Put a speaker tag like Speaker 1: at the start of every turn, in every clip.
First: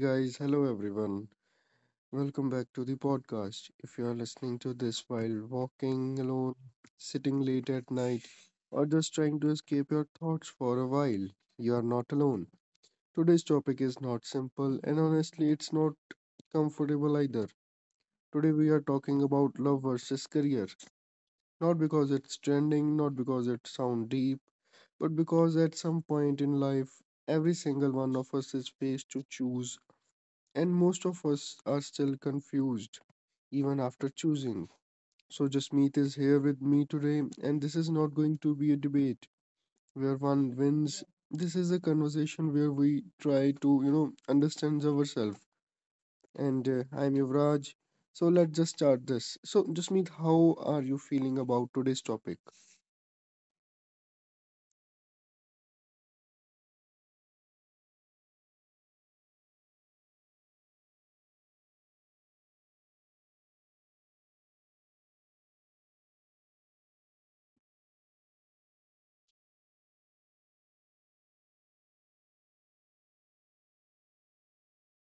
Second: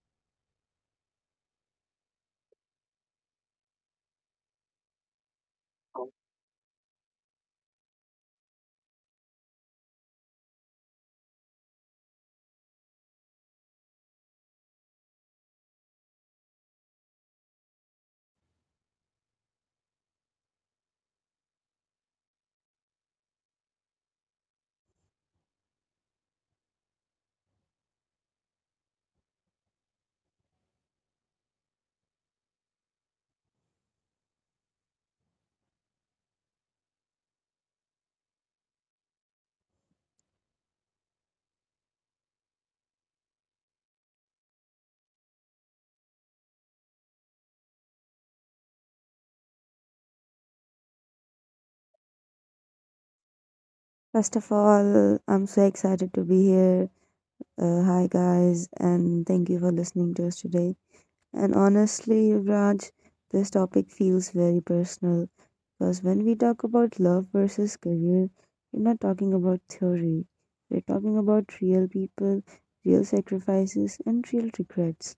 Speaker 1: guys, hello everyone. Welcome back to the podcast. If you are listening to this while walking alone, sitting late at night, or just trying to escape your thoughts for a while, you are not alone. Today's topic is not simple, and honestly, it's not comfortable either. Today, we are talking about love versus career. Not because it's trending, not because it sounds deep, but because at some point in life, every single one of us is faced to choose. And most of us are still confused, even after choosing. So, Jasmeet is here with me today, and this is not going to be a debate where one wins. This is a conversation where we try to, understand ourselves. And I'm Yuvraj. So, let's just start this. So, Jasmeet, how are you feeling about today's topic?
Speaker 2: First of all, I'm so excited to be here. Hi, guys, and thank you for listening to us today. And honestly, Raj, this topic feels very personal because when we talk about love versus career, we're not talking about theory, we're talking about real people, real sacrifices, and real regrets.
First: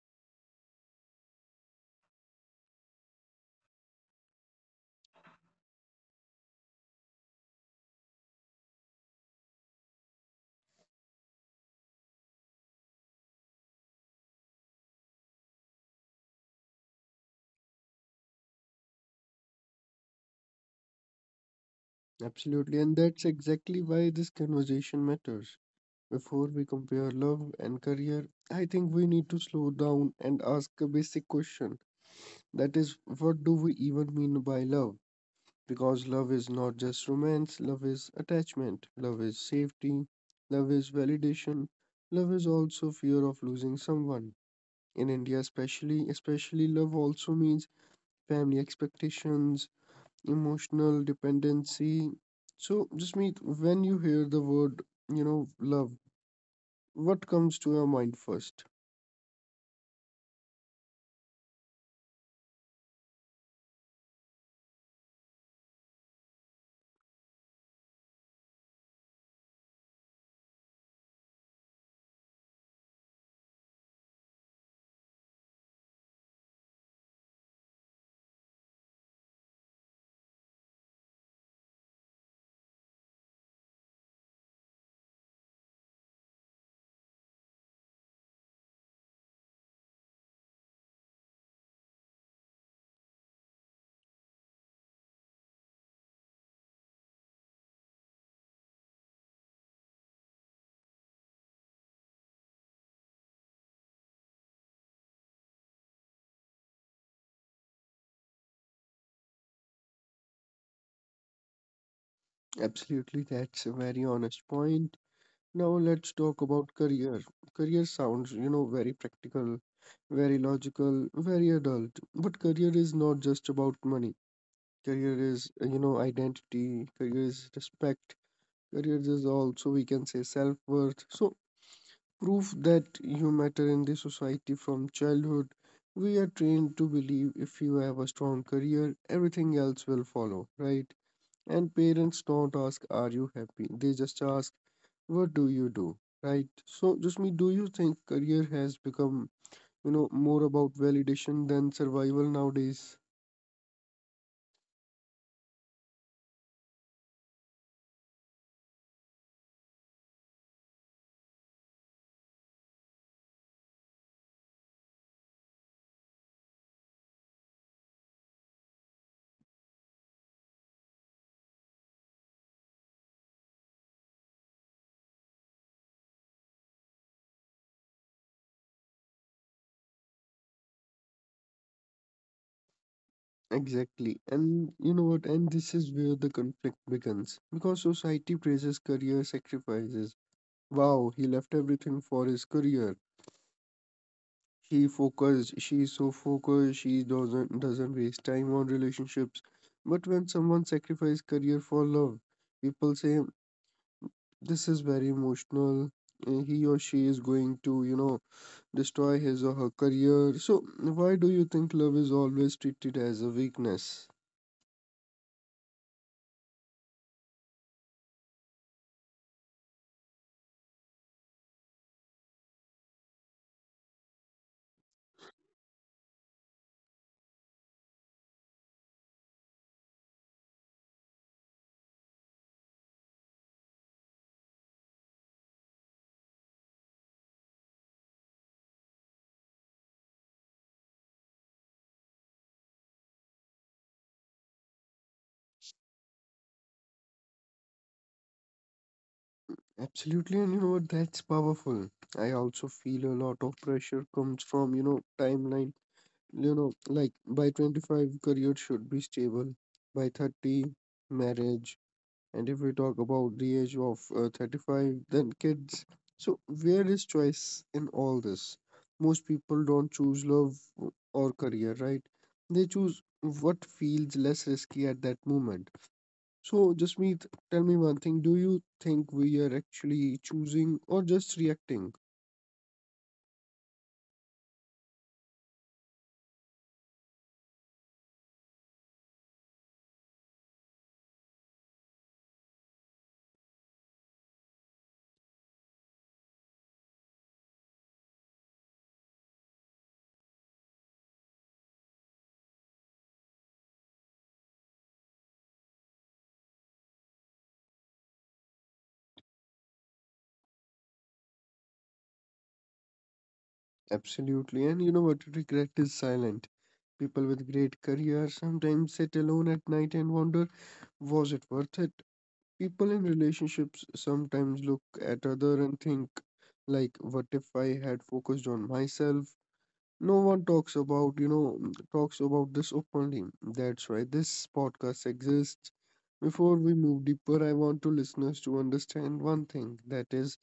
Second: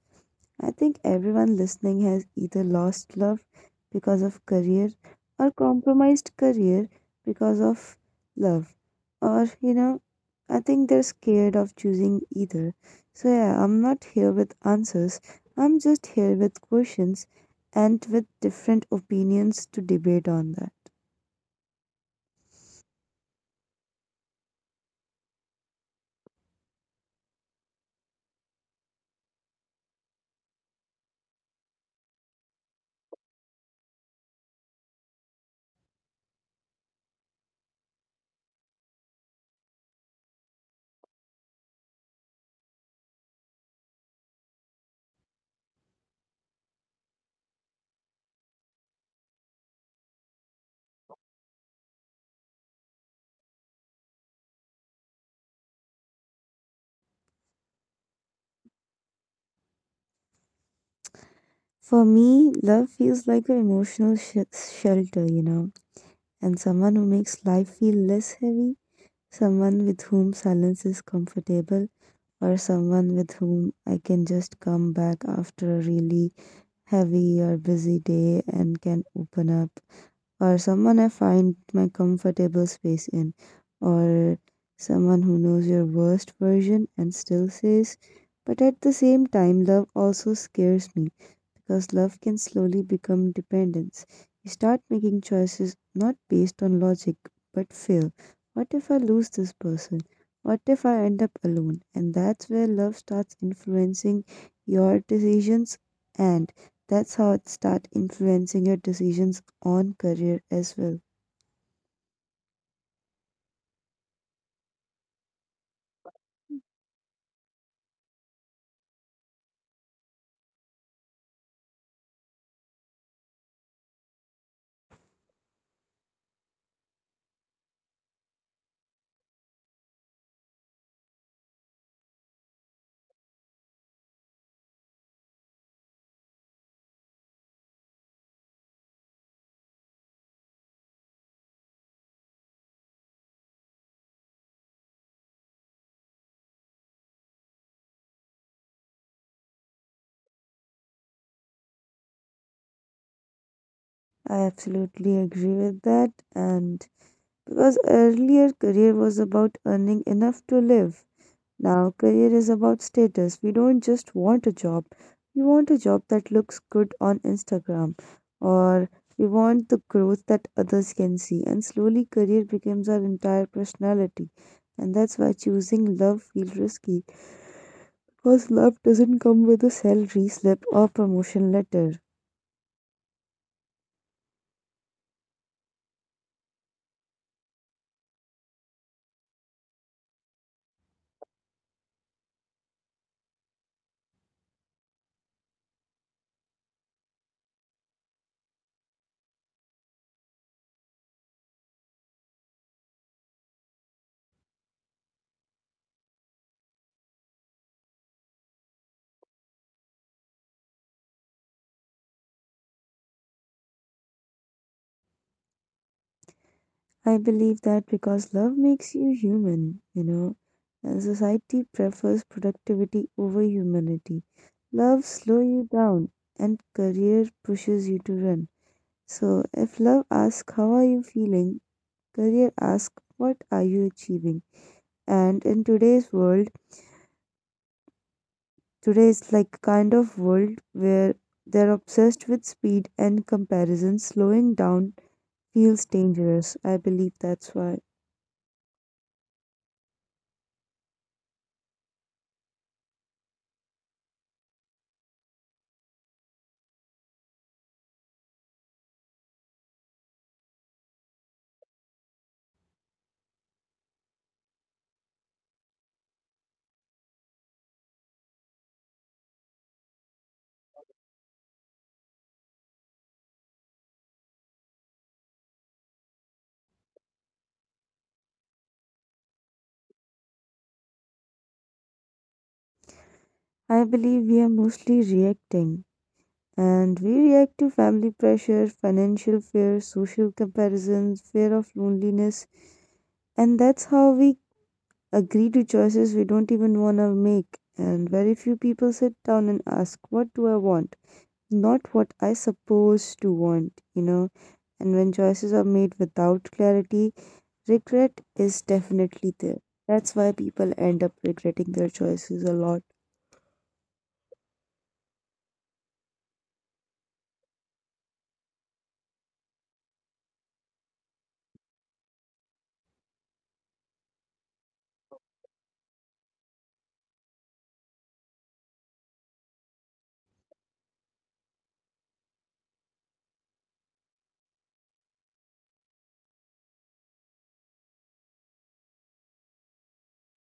Speaker 2: I think everyone listening has either lost love because of career or compromised career because of love. Or, you know, I think they're scared of choosing either. So, yeah, I'm not here with answers. I'm just here with questions and with different opinions to debate on that.
Speaker 1: Absolutely. And that's exactly why this conversation matters. Before we compare love and career, I think we need to slow down and ask a basic question. That is, what do we even mean by love? Because love is not just romance, love is attachment, love is safety, love is validation, love is also fear of losing someone. In India, especially love also means family expectations, emotional dependency. So, just meet when you hear the word, love, what comes to your mind first?
Speaker 2: For me, love feels like an emotional shelter, you know, and someone who makes life feel less heavy, someone with whom silence is comfortable or someone with whom I can just come back after a really heavy or busy day and can open up or someone I find my comfortable space in, or someone who knows your worst version and still says, but at the same time, love also scares me because love can slowly become dependence. You start making choices not based on logic but fear. What if I lose this person? What if I end up alone? And that's where love starts influencing your decisions, and that's how it starts influencing your decisions on career as well.
Speaker 1: Absolutely, that's a very honest point. Now let's talk about career. Career sounds, very practical, very logical, very adult. But career is not just about money. Career is, identity, career is respect, career is also, we can say, self-worth. So proof that you matter in the society from childhood. We are trained to believe if you have a strong career, everything else will follow, right? And parents don't ask, "Are you happy?" They just ask, "What do you do?" Right? So, Jusmi, do you think career has become, more about validation than survival nowadays?
Speaker 2: I absolutely agree with that. And because earlier career was about earning enough to live, now career is about status. We don't just want a job, we want a job that looks good on Instagram, or we want the growth that others can see. And slowly, career becomes our entire personality. And that's why choosing love feels risky because love doesn't come with a salary slip or promotion letter.
Speaker 1: Exactly. And you know what? And this is where the conflict begins. Because society praises career sacrifices. Wow, he left everything for his career. He focused, she's so focused, she doesn't waste time on relationships. But when someone sacrifices career for love, people say this is very emotional. He or she is going to, destroy his or her career. So, why do you think love is always treated as a weakness?
Speaker 2: I believe that because love makes you human, you know, and society prefers productivity over humanity. Love slows you down and career pushes you to run. So if love asks how are you feeling, career asks what are you achieving. And in today's world, today's like kind of world where they're obsessed with speed and comparison, slowing down feels dangerous. I believe that's why.
Speaker 1: Absolutely, and you know what? That's powerful. I also feel a lot of pressure comes from, timeline. You know, like by 25, career should be stable. By 30, marriage. And if we talk about the age of 35, then kids. So, where is choice in all this? Most people don't choose love or career, right? They choose what feels less risky at that moment. So, Jasmeet, tell me one thing. Do you think we are actually choosing or just reacting?
Speaker 2: I believe we are mostly reacting. And we react to family pressure, financial fear, social comparisons, fear of loneliness. And that's how we agree to choices we don't even want to make. And very few people sit down and ask, what do I want? Not what I supposed to want, you know? And when choices are made without clarity, regret is definitely there. That's why people end up regretting their choices a lot.
Speaker 1: Absolutely. And you know what? Regret is silent. People with great careers sometimes sit alone at night and wonder, was it worth it? People in relationships sometimes look at other and think, like, what if I had focused on myself? No one talks about, this openly. That's why this podcast exists. Before we move deeper, I want to listeners to understand one thing, that is,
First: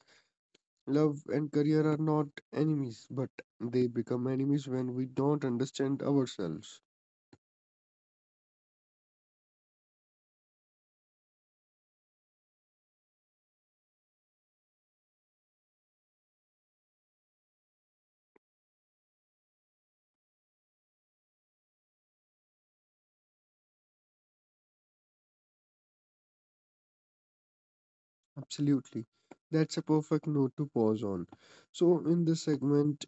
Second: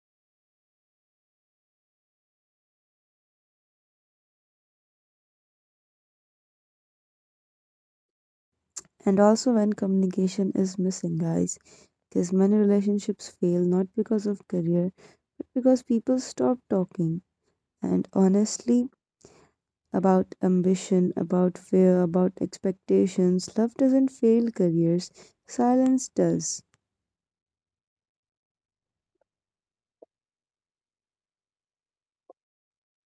Speaker 1: love and career are not enemies, but they become enemies when we don't understand ourselves.
Speaker 2: And also when communication is missing, guys, because many relationships fail not because of career, but because people stop talking. And honestly, about ambition, about fear, about expectations, love doesn't fail careers, silence does.
Speaker 1: Absolutely. That's a perfect note to pause on. So, in this segment—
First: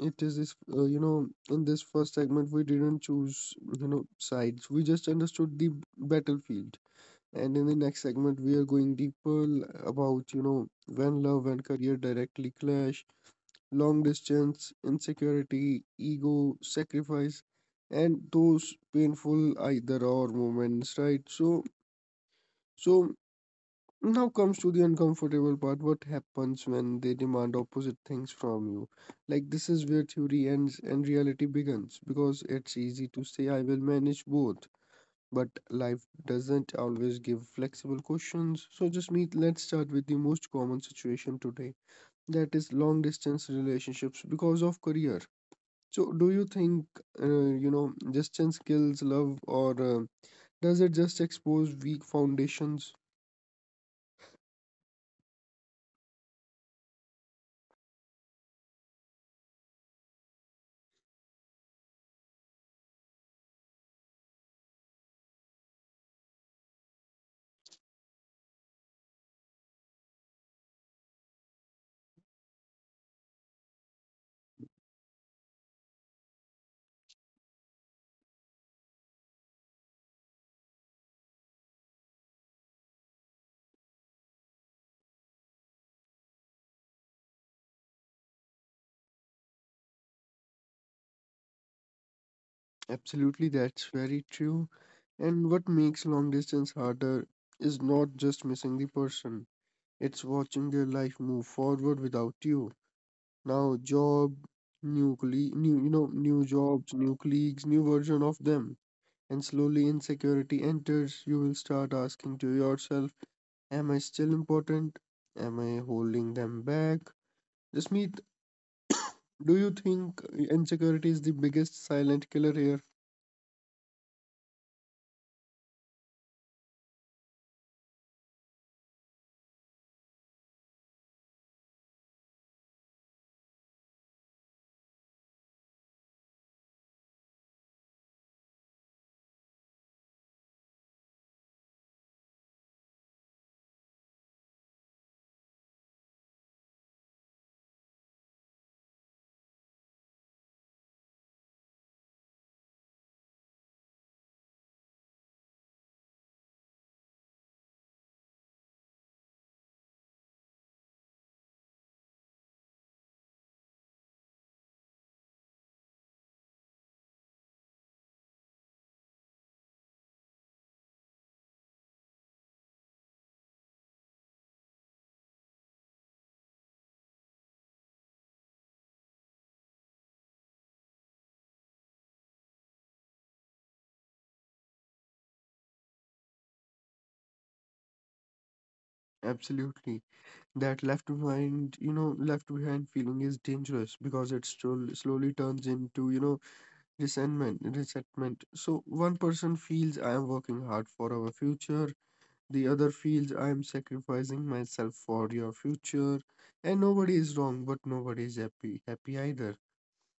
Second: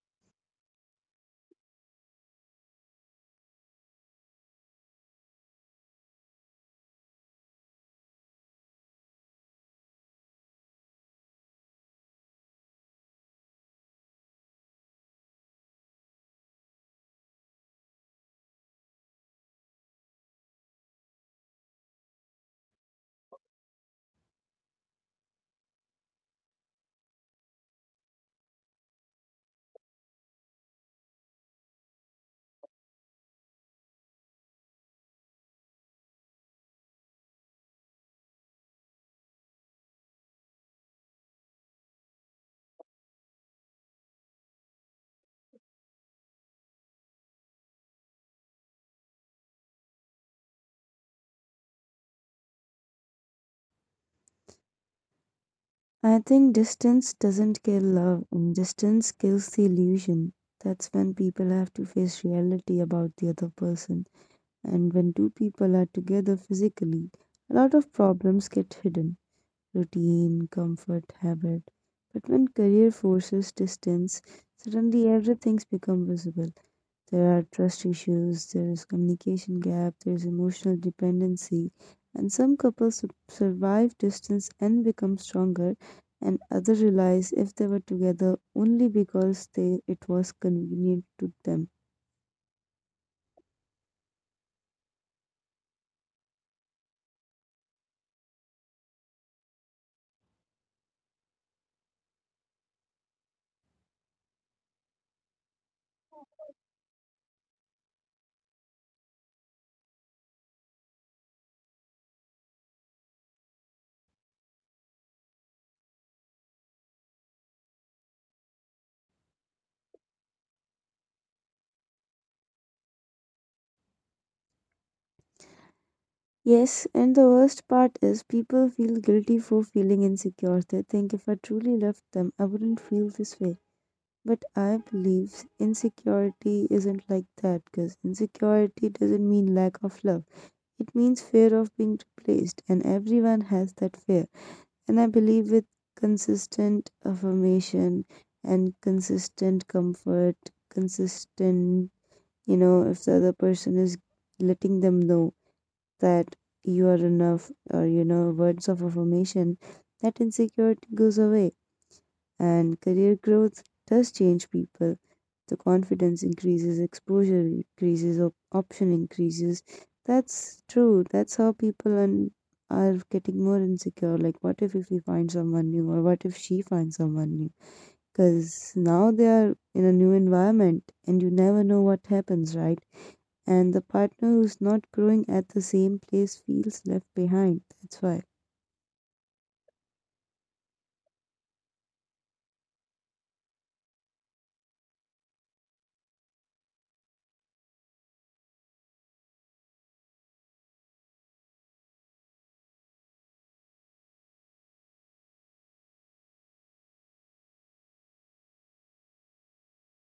Speaker 1: it is this, in this first segment, we didn't choose, sides. We just understood the battlefield. And in the next segment, we are going deeper about, when love and career directly clash, long distance, insecurity, ego, sacrifice, and those painful either or moments, right? So now comes to the uncomfortable part. What happens when they demand opposite things from you? Like, this is where theory ends and reality begins, because it's easy to say, I will manage both. But life doesn't always give flexible questions. So, just meet, let's start with the most common situation today, that is long distance relationships because of career. So, do you think, distance kills love, or does it just expose weak foundations?
Speaker 2: I think distance doesn't kill love, and distance kills the illusion. That's when people have to face reality about the other person. And when two people are together physically, a lot of problems get hidden routine, comfort, habit. But when career forces distance, suddenly everything's become visible. There are trust issues, there is communication gap, there is emotional dependency, and some couples survive distance and become stronger, and others realize if they were together only because they it was convenient to them.
Speaker 1: Absolutely, that's very true. And what makes long distance harder is not just missing the person, it's watching their life move forward without you. Now, jobs, new colleagues, new version of them. And slowly insecurity enters, you will start asking to yourself, am I still important? Am I holding them back? Just meet, do you think insecurity is the biggest silent killer here?
Speaker 2: Yes, and the worst part is people feel guilty for feeling insecure. They think if I truly loved them, I wouldn't feel this way. But I believe insecurity isn't like that because insecurity doesn't mean lack of love. It means fear of being replaced, and everyone has that fear. And I believe with consistent affirmation and consistent comfort, consistent, you know, if the other person is letting them know that you are enough or you know words of affirmation that insecurity goes away and career growth does change people, the confidence increases, exposure increases, option increases. That's true, that's how people and are getting more insecure, like what if we find someone new or what if she finds someone new, because now they are in a new environment and you never know what happens, right? And the partner who's not growing at the same place feels left behind. That's why.
Speaker 1: Absolutely. That left behind feeling is dangerous, because it slowly turns into, resentment. So one person feels I am working hard for our future, the other feels I am sacrificing myself for your future, and nobody is wrong, but nobody is happy either.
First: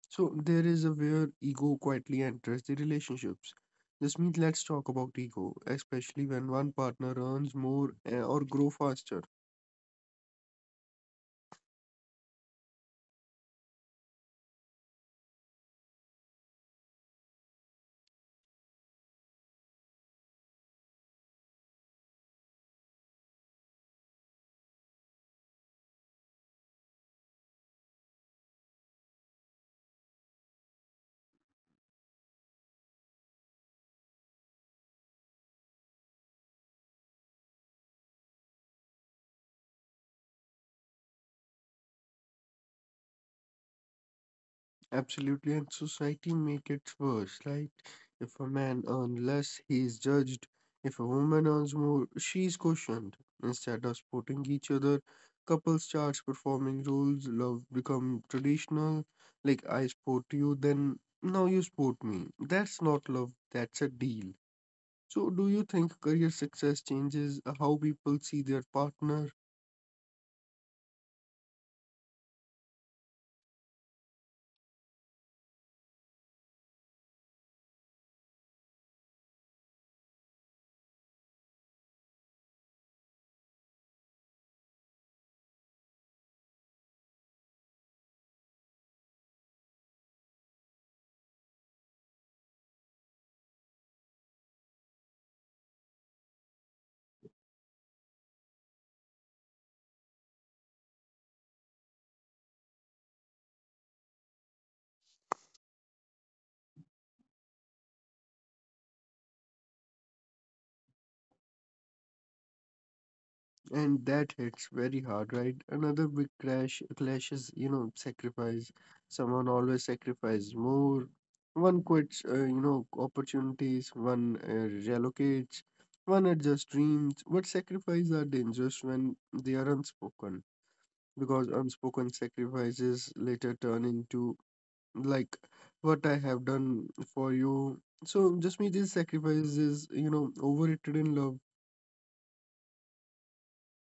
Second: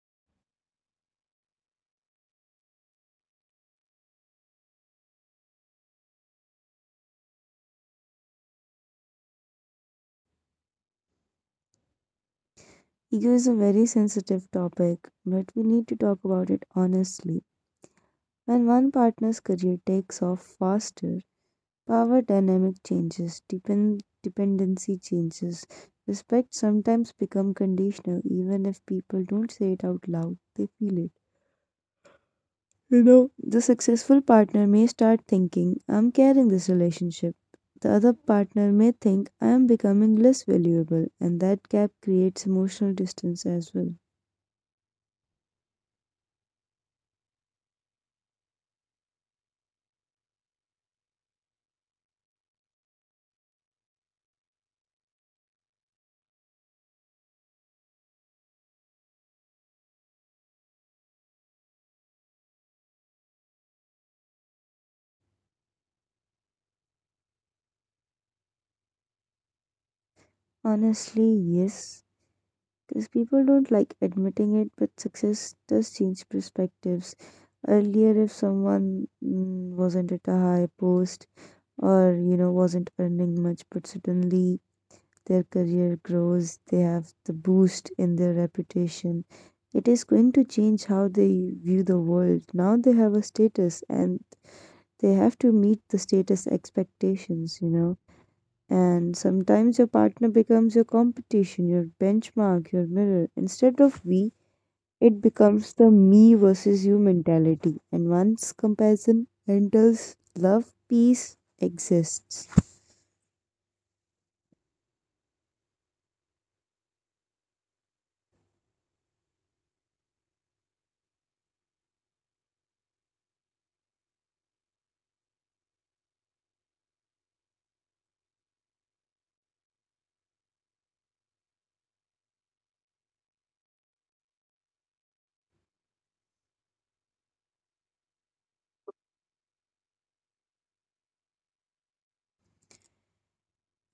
Speaker 1: So there is a where ego quietly enters the relationships. This means let's talk about ego, especially when one partner earns more or grow faster.
Speaker 2: Ego is a very sensitive topic, but we need to talk about it honestly. When one partner's career takes off faster, power dynamic changes, dependency changes, respect sometimes become conditional even if people don't say it out loud, they feel it. You know, the successful partner may start thinking, I'm carrying this relationship. The other partner may think, I am becoming less valuable, and that gap creates emotional distance as well.
Speaker 1: Absolutely, and society make it worse. Like, if a man earns less, he is judged. If a woman earns more, she is questioned. Instead of supporting each other, couples starts performing roles. Love become traditional. Like, I support you, then now you support me. That's not love. That's a deal. So, do you think career success changes how people see their partner?
Speaker 2: Honestly, yes, because people don't like admitting it, but success does change perspectives. Earlier, if someone wasn't at a high post or, you know, wasn't earning much, but suddenly their career grows, they have the boost in their reputation. It is going to change how they view the world. Now they have a status and they have to meet the status expectations, you know. And sometimes your partner becomes your competition, your benchmark, your mirror. Instead of we, it becomes the me versus you mentality. And once comparison enters, love, peace exists.
Speaker 1: And that hits very hard, right? Another big crash clash is, sacrifice. Someone always sacrifices more. One quits, opportunities. One relocates. One adjusts dreams. But sacrifices are dangerous when they are unspoken, because unspoken sacrifices later turn into, like, what I have done for you. So just me, these sacrifices, overrated in love?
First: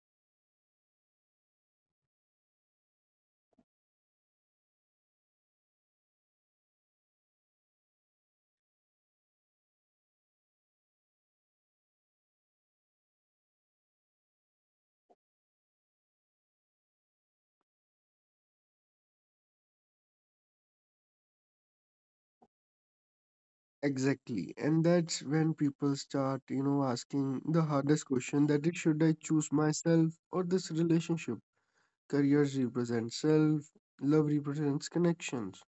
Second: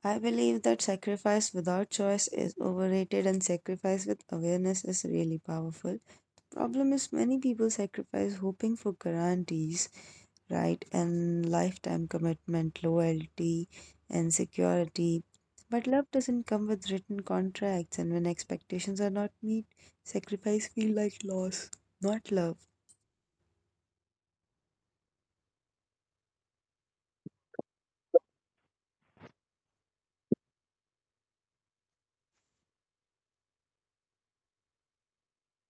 Speaker 2: I believe that sacrifice without choice is overrated and sacrifice with awareness is really powerful. Problem is many people sacrifice hoping for guarantees, right, and lifetime commitment, loyalty, and security. But love doesn't come with written contracts and when expectations are not met, sacrifice feel like loss, not love.
Speaker 1: Exactly. And that's when people start, asking the hardest question, that is, should I choose myself or this relationship? Careers represent self, love represents connections.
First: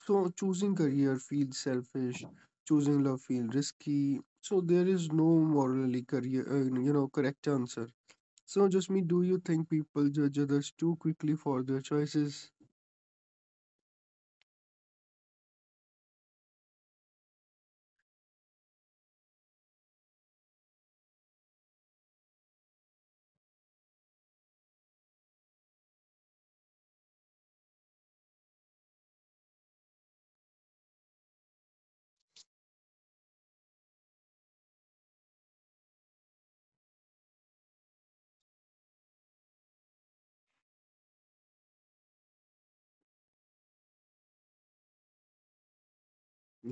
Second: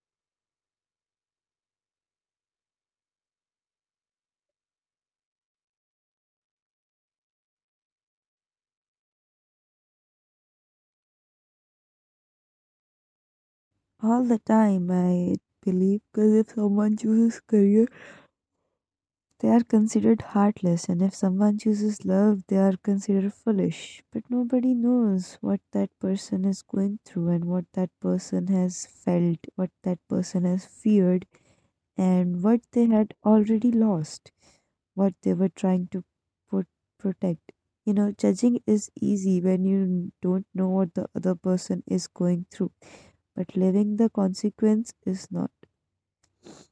Speaker 1: So choosing career feels selfish, choosing love feels risky. So there is no morally correct answer. So just me, do you think people judge others too quickly for their choices?
Speaker 2: All the time I believe because if someone chooses career, they are considered heartless, and if someone chooses love, they are considered foolish. But nobody knows what that person is going through, and what that person has felt, what that person has feared, and what they had already lost, what they were trying to put, protect. You know, judging is easy when you don't know what the other person is going through, but living the consequence is not.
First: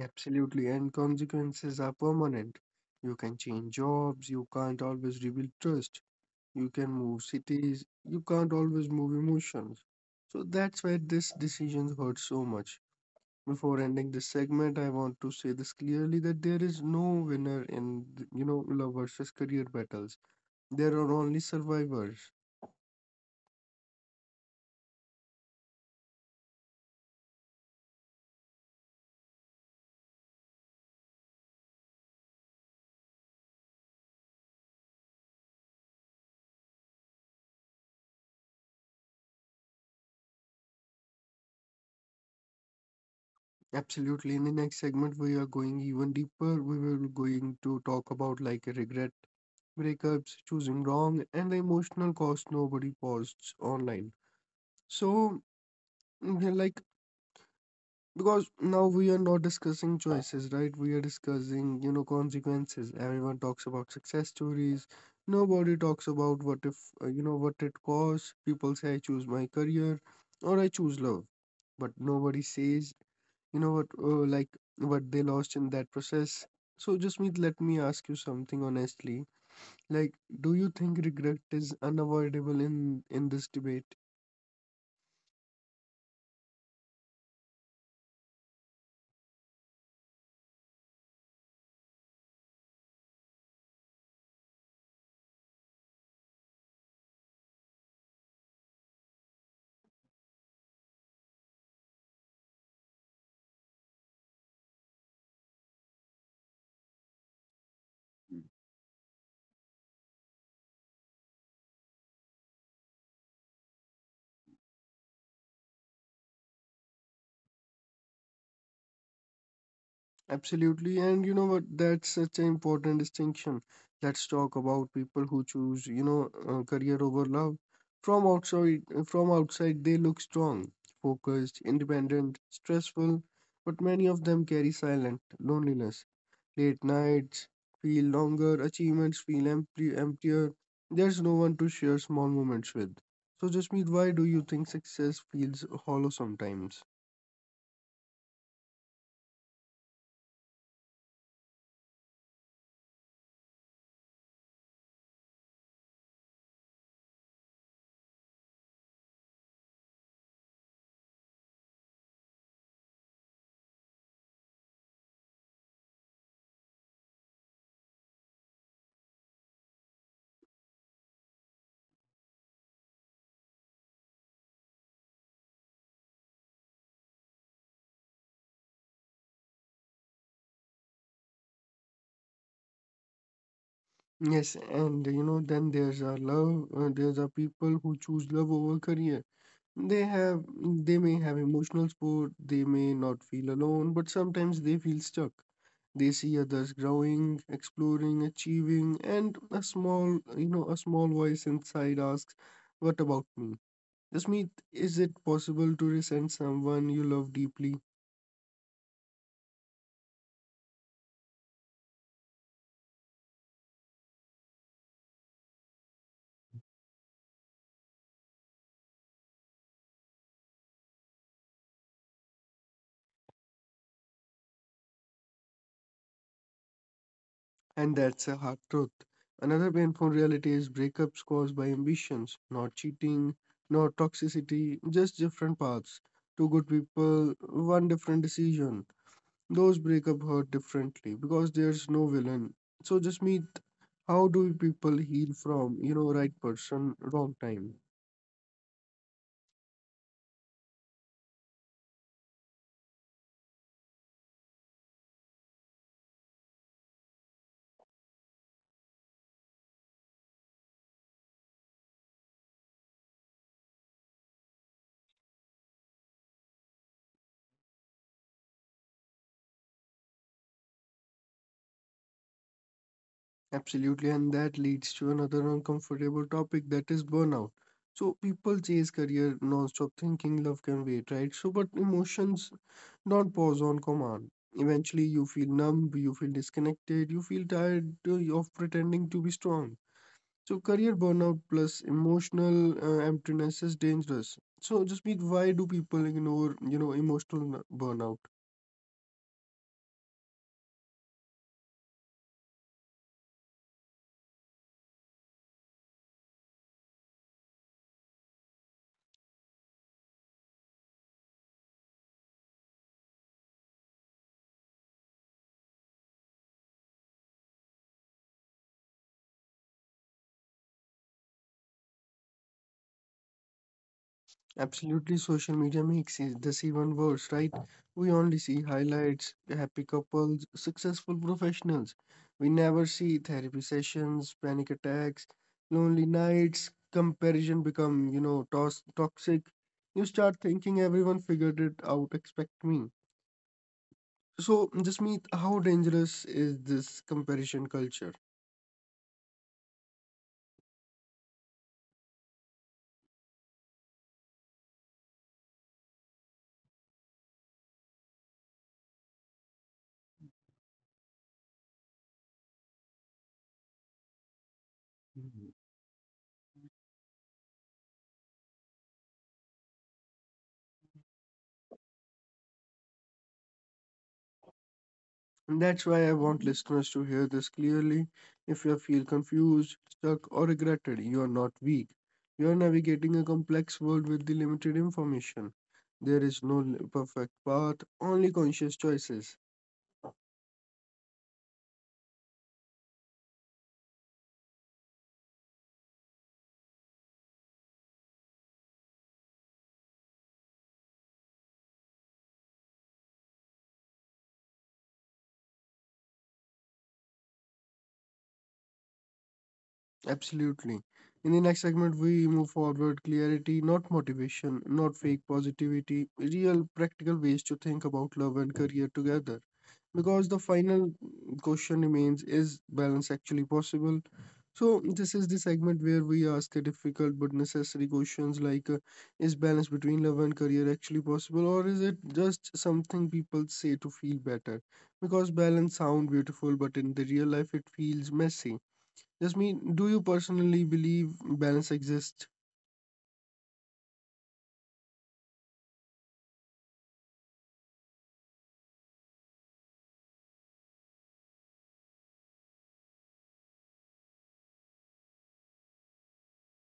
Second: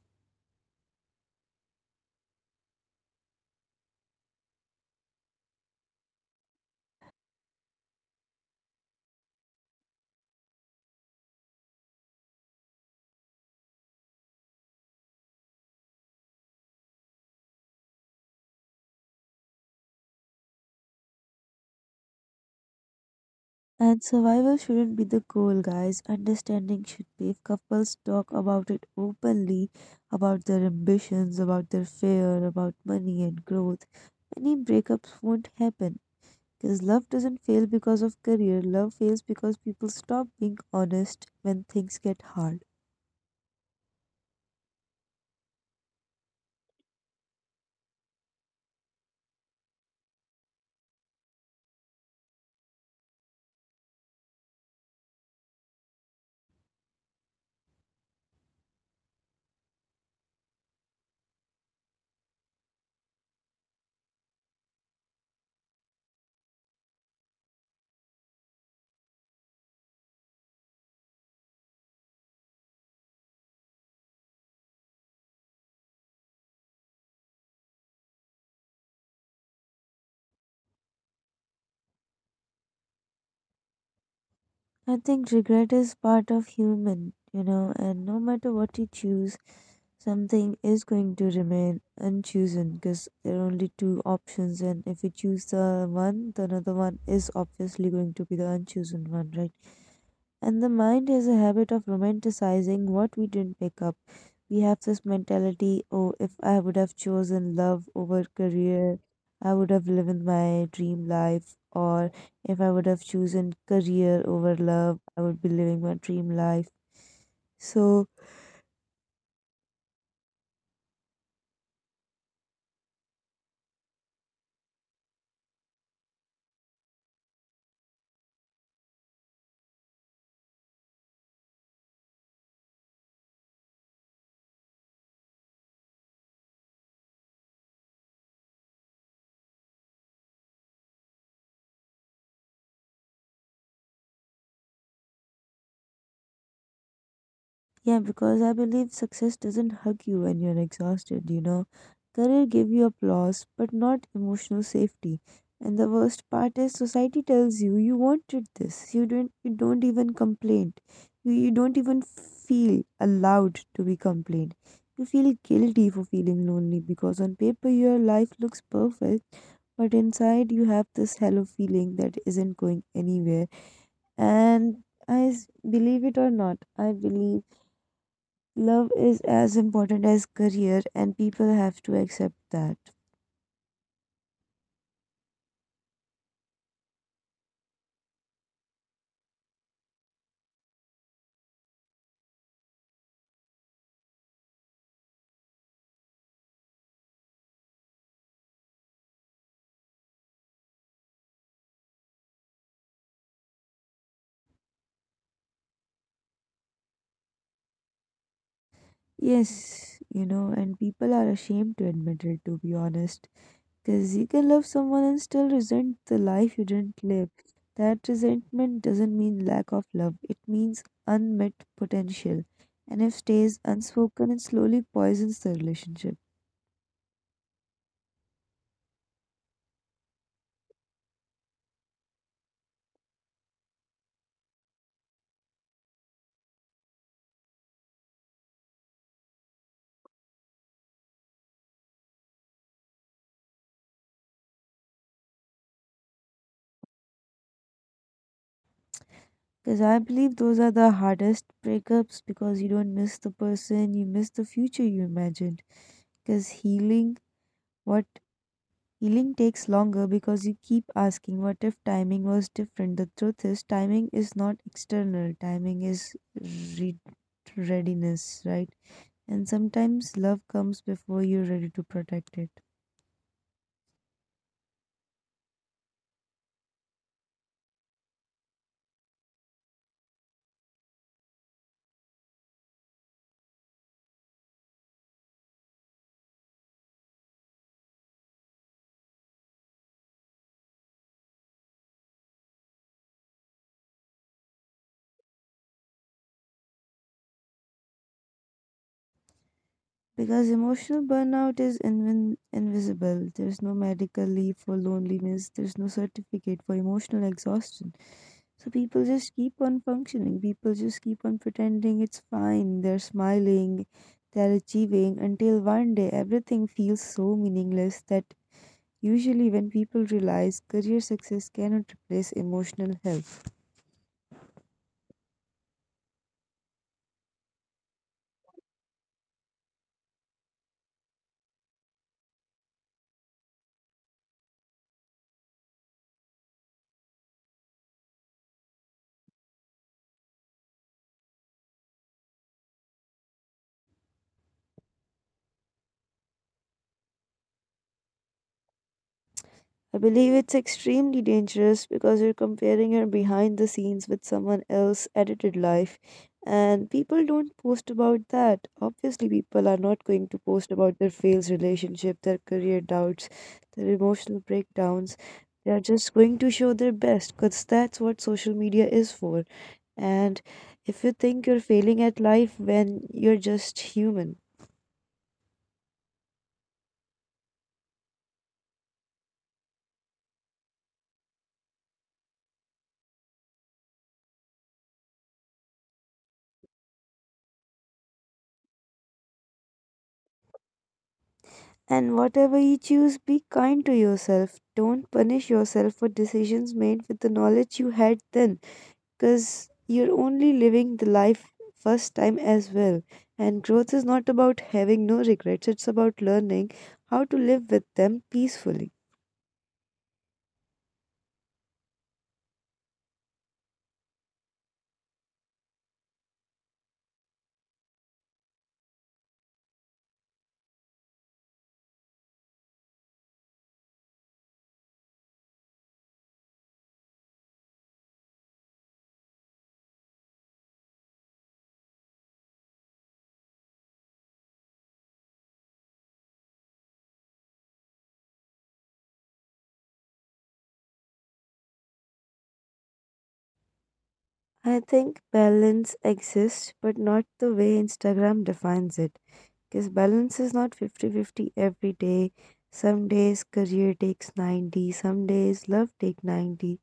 Speaker 1: Absolutely, and consequences are permanent. You can change jobs, you can't always rebuild trust, you can move cities, you can't always move emotions. So that's why this decision hurts so much. Before ending this segment, I want to say this clearly, that there is no winner in, love versus career battles. There are only survivors.
Speaker 2: And survival shouldn't be the goal, guys. Understanding should be. If couples talk about it openly, about their ambitions, about their fear, about money and growth, any breakups won't happen. Because love doesn't fail because of career, love fails because people stop being honest when things get hard.
Speaker 1: Absolutely. In the next segment, we are going even deeper. We will going to talk about, like, regret, breakups, choosing wrong, and the emotional cost nobody posts online. So, yeah, like, because now we are not discussing choices, right? We are discussing, consequences. Everyone talks about success stories. Nobody talks about what if, what it costs. People say, I choose my career or I choose love. But nobody says, you know what, like, what they lost in that process. So just me, let me ask you something honestly, like, do you think regret is unavoidable in this debate?
Speaker 2: I think regret is part of human, you know, and no matter what you choose, something is going to remain unchosen because there are only two options, and if you choose the one, the another one is obviously going to be the unchosen one, right? And the mind has a habit of romanticizing what we didn't pick up. We have this mentality oh, if I would have chosen love over career, I would have lived my dream life. Or if I would have chosen career over love, I would be living my dream life. So,
Speaker 1: Absolutely, and you know what, that's such an important distinction. Let's talk about people who choose, career over love. From outside they look strong, focused, independent, stressful, but many of them carry silent loneliness. Late nights feel longer, emptier. There's no one to share small moments with. So, Jasmeet, why do you think success feels hollow sometimes?
Speaker 2: yeah, because I believe success doesn't hug you when you're exhausted, you know. Career give you applause, but not emotional safety. And the worst part is society tells you you wanted this. You don't even complain. You don't even feel allowed to be complained. You feel guilty for feeling lonely because on paper your life looks perfect, but inside you have this hollow feeling that isn't going anywhere. And I s- believe it or not, I believe love is as important as career, and people have to accept that.
Speaker 1: Yes, and you know, then there's our love. There's our people who choose love over career. They have, they may have emotional support. They may not feel alone, but sometimes they feel stuck. They see others growing, exploring, achieving, and a a small voice inside asks, "What about me?" Jasmeet, is it possible to resent someone you love deeply?
Speaker 2: Yes, you know, and people are ashamed to admit it, to be honest. Because you can love someone and still resent the life you didn't live. That resentment doesn't mean lack of love, it means unmet potential. And if stays unspoken, it slowly poisons the relationship.
Speaker 1: And that's a hard truth. Another painful reality is breakups caused by ambitions, not cheating, not toxicity, just different paths. Two good people, one different decision. Those breakup hurt differently because there's no villain. So Jasmeet, how do people heal from, right person, wrong time?
Speaker 2: Because I believe those are the hardest breakups because you don't miss the person, you miss the future you imagined. Because healing what healing takes longer because you keep asking, what if timing was different? The truth is, timing is not external, timing is re- readiness, right? And sometimes love comes before you're ready to protect it.
Speaker 1: Absolutely, and that leads to another uncomfortable topic, that is burnout. So people chase career non-stop thinking love can wait, right? So but emotions don't pause on command. Eventually you feel numb, you feel disconnected, you feel tired of pretending to be strong. So career burnout plus emotional emptiness is dangerous. So just mean why do people ignore, emotional burnout?
Speaker 2: Because emotional burnout is invin invisible. There's no medical leave for loneliness, there's no certificate for emotional exhaustion. So people just keep on functioning. People just keep on pretending it's fine. They're smiling, they're achieving until one day everything feels so meaningless that usually when people realize career success cannot replace emotional health.
Speaker 1: Absolutely, social media makes this even worse, right? We only see highlights, happy couples, successful professionals. We never see therapy sessions, panic attacks, lonely nights, comparison become, you know, tos toxic. You start thinking everyone figured it out, expect me. So, Jasmeet, how dangerous is this comparison culture?
Speaker 2: I believe it's extremely dangerous because you're comparing your behind the scenes with someone else's edited life, and people don't post about that. Obviously, people are not going to post about their fails relationship, their career doubts, their emotional breakdowns. They are just going to show their best because that's what social media is for. And if you think you're failing at life when you're just human,
Speaker 1: And that's why I want listeners to hear this clearly. If you feel confused, stuck, or regretted, you are not weak. You are navigating a complex world with the limited information. There is no perfect path, only conscious choices.
Speaker 2: and whatever you choose, be kind to yourself. Don't punish yourself for decisions made with the knowledge you had then, because you're only living the life first time as well. And growth is not about having no regrets, it's about learning how to live with them peacefully.
Speaker 1: Absolutely. In the next segment, we move forward clarity, not motivation, not fake positivity, real practical ways to think about love and career together. Because the final question remains, is balance actually possible? So, this is the segment where we ask a difficult but necessary questions like, is balance between love and career actually possible, or is it just something people say to feel better? Because balance sound beautiful, but in the real life, it feels messy. Just mean, do you personally believe balance exists?
Speaker 2: I think balance exists, but not the way Instagram defines it. Because balance is not fifty-fifty every day. Some days career takes 90, some days love take 90.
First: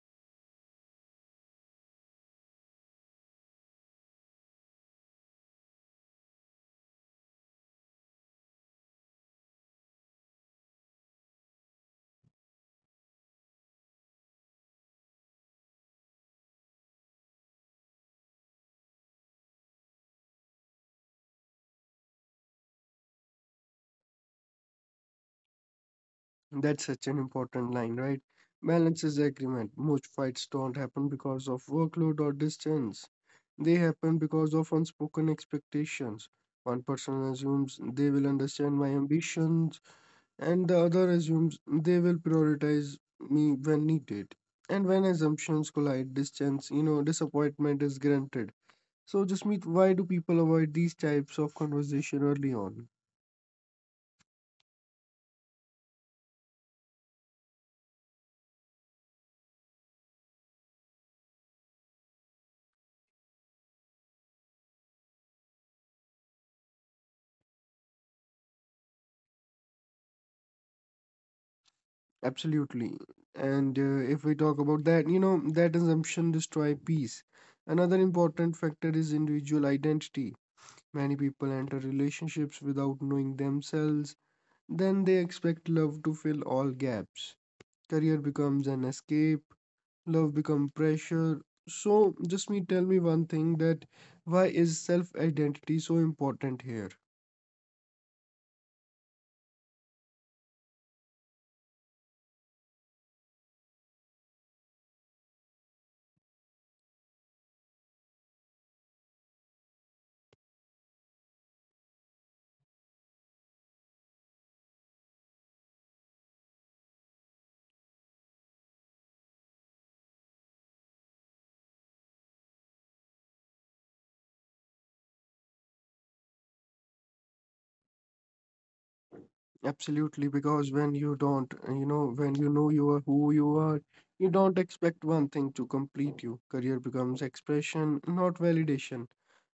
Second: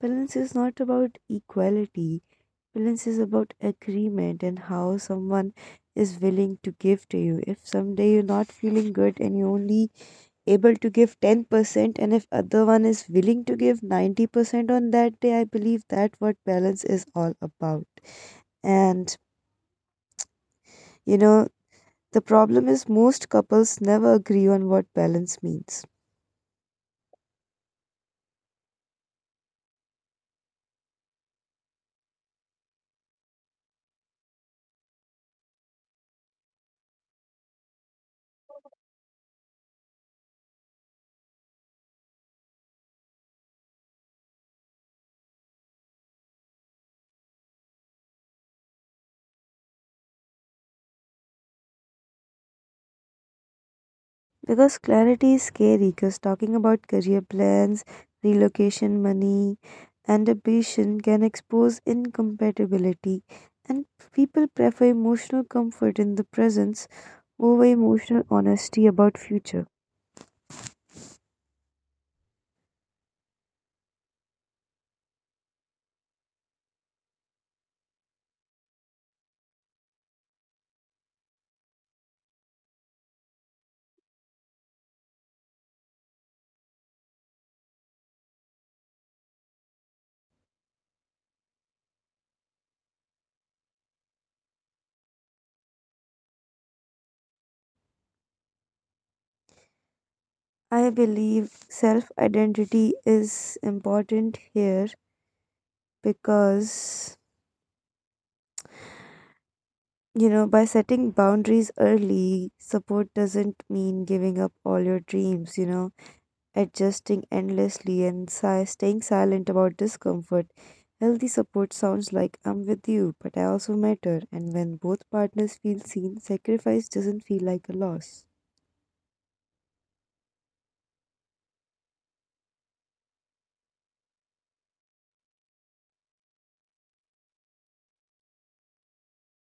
Speaker 2: Balance is not about equality. Balance is about agreement and how someone is willing to give to you. If someday you're not feeling good and you're only able to give 10%, and if other one is willing to give 90% on that day, I believe that what balance is all about. And you know, the problem is most couples never agree on what balance means.
Speaker 1: That's such an important line, right? Balance is agreement. Most fights don't happen because of workload or distance. They happen because of unspoken expectations. One person assumes they will understand my ambitions, and the other assumes they will prioritize me when needed. And when assumptions collide, distance, you know, disappointment is granted. So, just meet, why do people avoid these types of conversation early on?
Speaker 2: Because clarity is scary, because talking about career plans, relocation money, and ambition can expose incompatibility. And people prefer emotional comfort in the presence over emotional honesty about future.
Speaker 1: Absolutely. And if we talk about that, you know, that assumption destroy peace. Another important factor is individual identity. Many people enter relationships without knowing themselves. Then they expect love to fill all gaps. Career becomes an escape. Love becomes pressure. So just me tell me one thing that why is self-identity so important here?
Speaker 2: I believe self identity is important here because, by setting boundaries early, support doesn't mean giving up all your dreams, adjusting endlessly and staying silent about discomfort. Healthy support sounds like, I'm with you, but I also matter. And when both partners feel seen, sacrifice doesn't feel like a loss.
Speaker 1: Absolutely, because when you don't, you know, when you know you are who you are, you don't expect one thing to complete you. Career becomes expression, not validation.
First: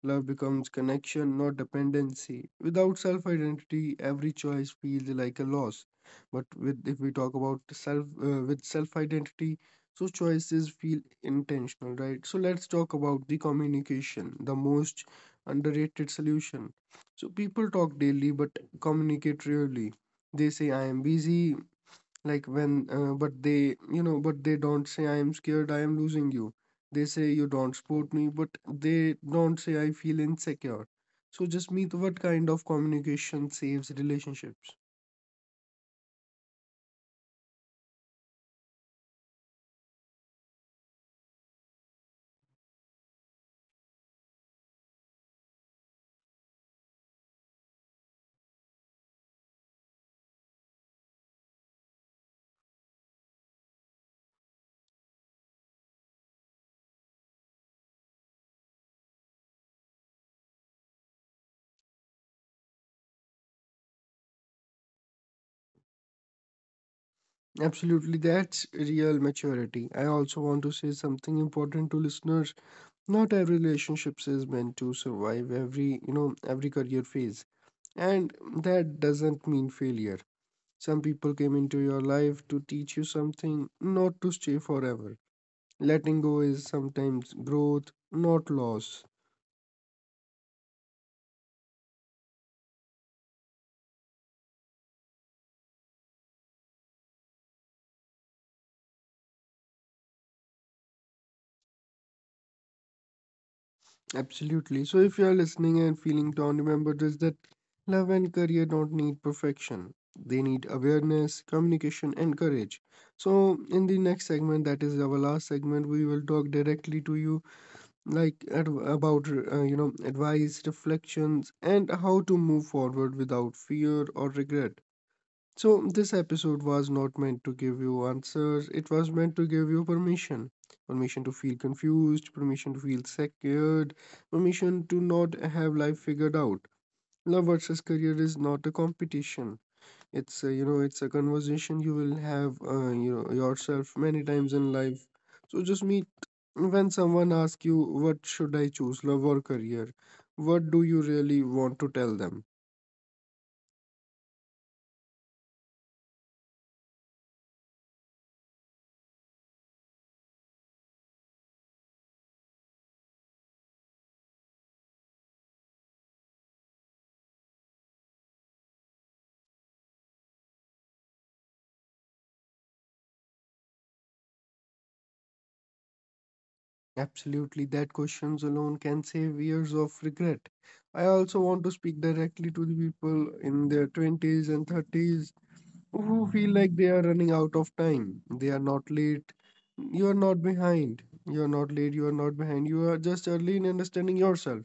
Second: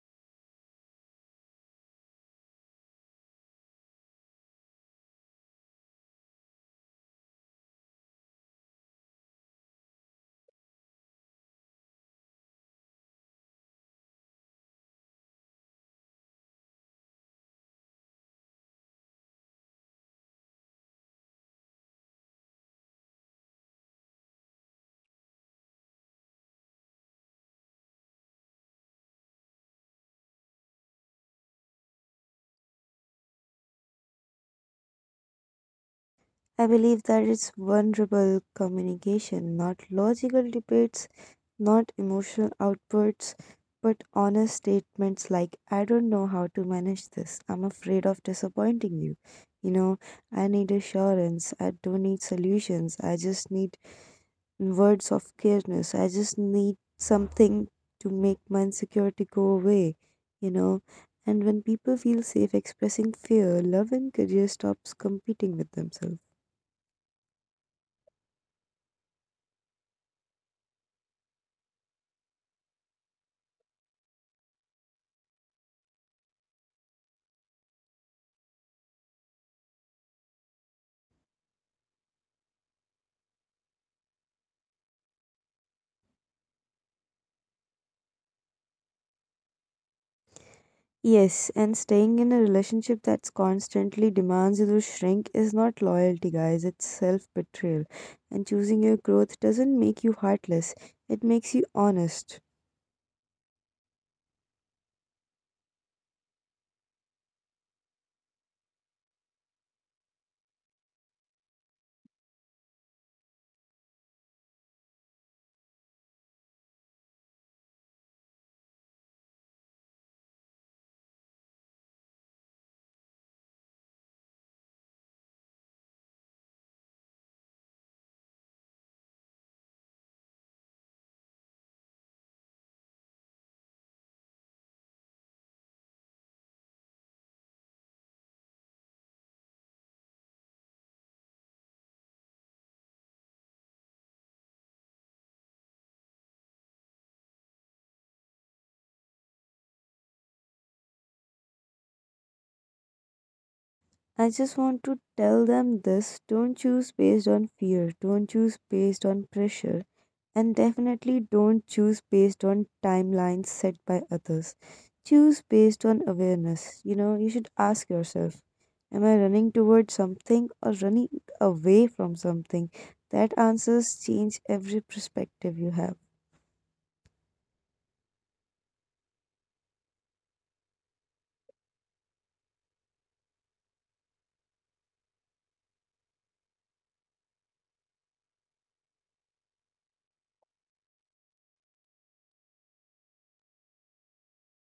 Speaker 1: Love becomes connection, not dependency. Without self identity, every choice feels like a loss. But with if we talk about self with self identity, so choices feel intentional, right? So let's talk about the communication, the most underrated solution. So people talk daily but communicate rarely. They say I am busy, like when but they, but they don't say I am scared, I am losing you. They say you don't support me, but they don't say I feel insecure. So just meet, what kind of communication saves relationships?
Speaker 2: I believe that it's vulnerable communication, not logical debates, not emotional outbursts, but honest statements like, I don't know how to manage this. I'm afraid of disappointing you. You know, I need assurance. I don't need solutions. I just need words of careness. I just need something to make my insecurity go away, you know. And when people feel safe expressing fear, love and career stops competing with themselves.
Speaker 1: Absolutely, that's real maturity. I also want to say something important to listeners. Not every relationship is meant to survive every, every career phase, and that doesn't mean failure. Some people came into your life to teach you something, not to stay forever. Letting go is sometimes growth, not loss.
Speaker 2: Yes, and staying in a relationship that's constantly demands you to shrink is not loyalty, guys. It's self betrayal. And choosing your growth doesn't make you heartless, it makes you honest.
Speaker 1: Absolutely. So if you are listening and feeling down, remember this, that love and career don't need perfection. They need awareness, communication, and courage. So in the next segment, that is our last segment, we will talk directly to you, like about advice, reflections, and how to move forward without fear or regret. So, this episode was not meant to give you answers, it was meant to give you permission. Permission to feel confused, permission to feel scared, permission to not have life figured out. Love versus career is not a competition. It's a, it's a conversation you will have, yourself many times in life. So just meet, when someone asks you, "What should I choose, love or career?" What do you really want to tell them?
Speaker 2: I just want to tell them this, don't choose based on fear, don't choose based on pressure. And definitely don't choose based on timelines set by others. Choose based on awareness. You know, you should ask yourself, am I running towards something or running away from something? That answers change every perspective you have.
Speaker 1: Absolutely, that questions alone can save years of regret. I also want to speak directly to the people in their 20s and 30s who feel like they are running out of time. They are not late. You are not behind. You are not late. You are not behind. You are just early in understanding yourself.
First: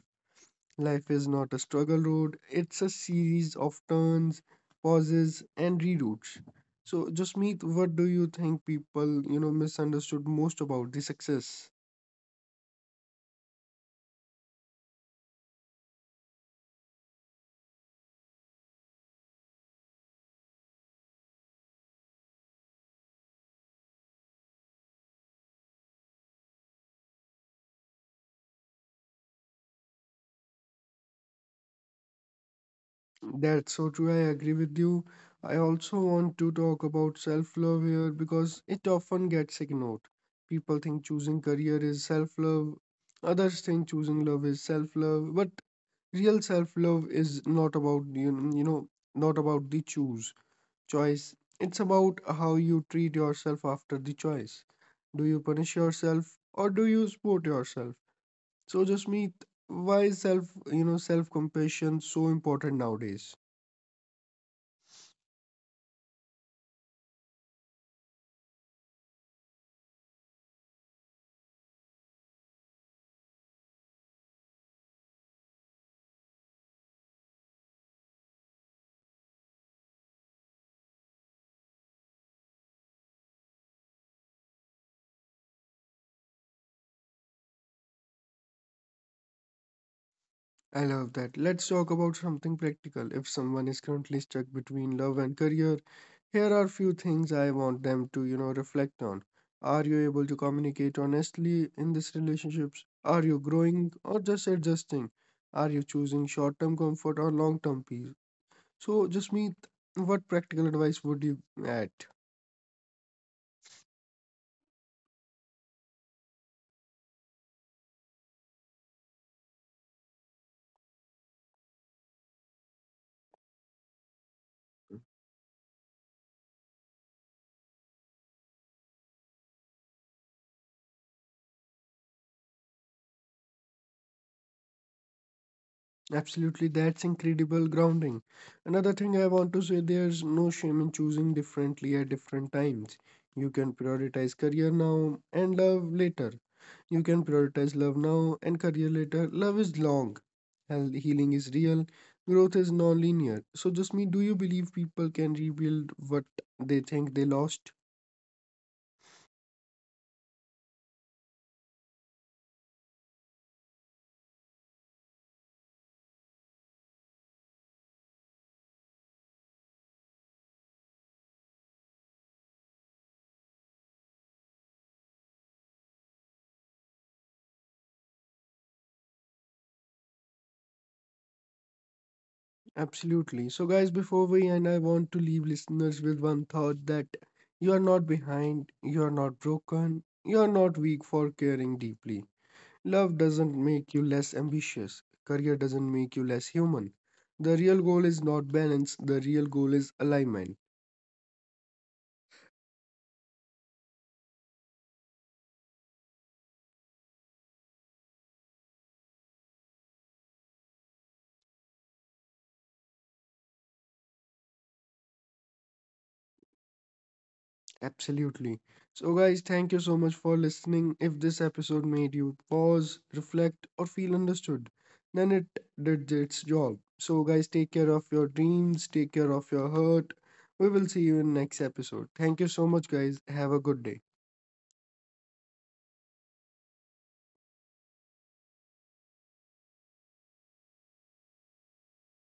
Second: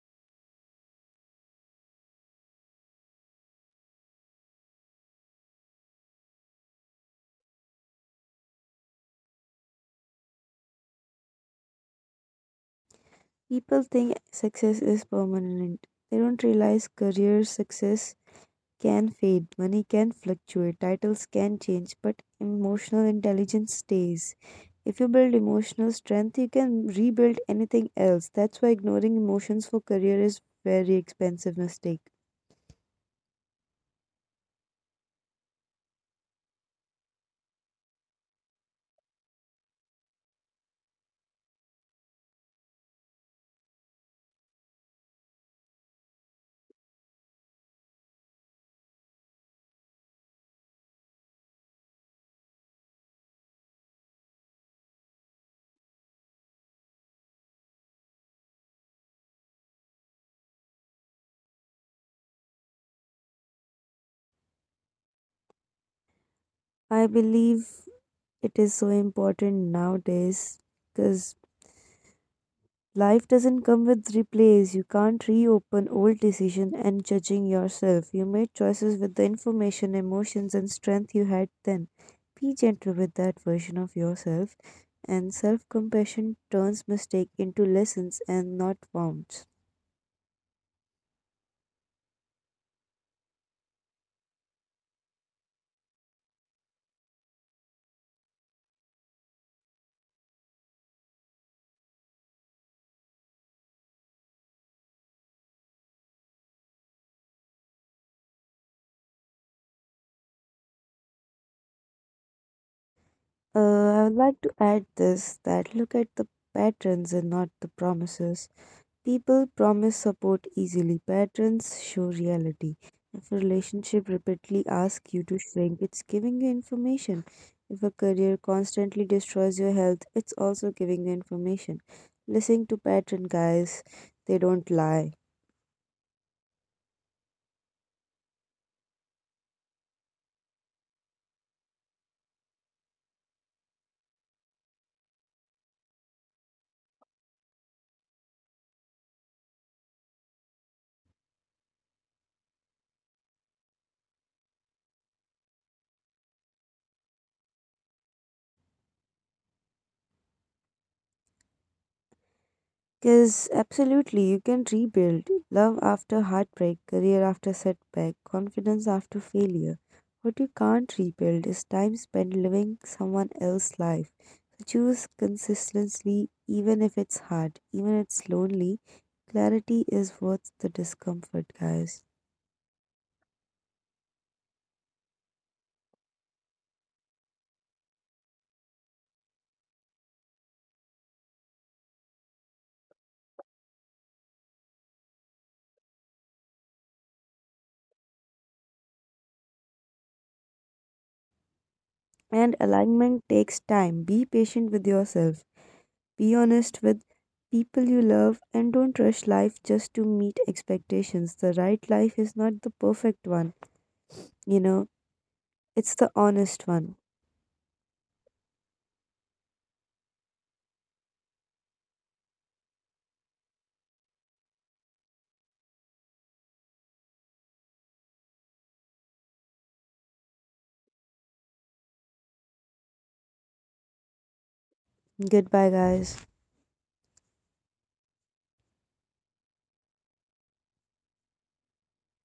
Speaker 1: Life is not a struggle road, it's a series of turns, pauses, and reroutes. So, Jasmeet, what do you think people, misunderstood most about the success?
Speaker 2: People think success is permanent. They don't realize career success can fade, money can fluctuate, titles can change, but emotional intelligence stays. If you build emotional strength, you can rebuild anything else. That's why ignoring emotions for career is very expensive mistake.
Speaker 1: That's so true. I agree with you. I also want to talk about self-love here because it often gets ignored. People think choosing career is self-love. Others think choosing love is self-love, but real self-love is not about not about the choose choice. It's about how you treat yourself after the choice. Do you punish yourself or do you support yourself? So just meet, why is self self-compassion so important nowadays?
Speaker 2: I believe it is so important nowadays because life doesn't come with replays. You can't reopen old decision and judging yourself. You made choices with the information, emotions and strength you had then. Be gentle with that version of yourself, and self-compassion turns mistake into lessons and not wounds.
Speaker 1: I love that. Let's talk about something practical. If someone is currently stuck between love and career, here are few things I want them to, reflect on. Are you able to communicate honestly in these relationships? Are you growing or just adjusting? Are you choosing short-term comfort or long-term peace? So, Jasmeet, what practical advice would you add?
Speaker 2: I would like to add this, that look at the patterns and not the promises. People promise support easily, patterns show reality. If a relationship repeatedly asks you to shrink, it's giving you information. If a career constantly destroys your health, it's also giving you information. Listen to pattern guys, they don't lie.
Speaker 1: Absolutely, that's incredible grounding. Another thing I want to say, there's no shame in choosing differently at different times. You can prioritize career now and love later. You can prioritize love now and career later. Love is long, healing is real, growth is non linear. So, just me, do you believe people can rebuild what they think they lost?
Speaker 2: Because absolutely, you can rebuild love after heartbreak, career after setback, confidence after failure. What you can't rebuild is time spent living someone else's life. So choose consistency, even if it's hard, even if it's lonely. Clarity is worth the discomfort, guys.
Speaker 1: Absolutely. So, guys, before we end, I want to leave listeners with one thought, that you are not behind, you are not broken, you are not weak for caring deeply. Love doesn't make you less ambitious, career doesn't make you less human. The real goal is not balance, the real goal is alignment.
Speaker 2: And alignment takes time. Be patient with yourself. Be honest with people you love, and don't rush life just to meet expectations. The right life is not the perfect one, you know, it's the honest one.
Speaker 1: Absolutely. So, guys, thank you so much for listening. If this episode made you pause, reflect, or feel understood, then it did its job. So, guys, take care of your dreams, take care of your hurt. We will see you in next episode. Thank you so much, guys. Have a good day.
Speaker 2: Goodbye, guys.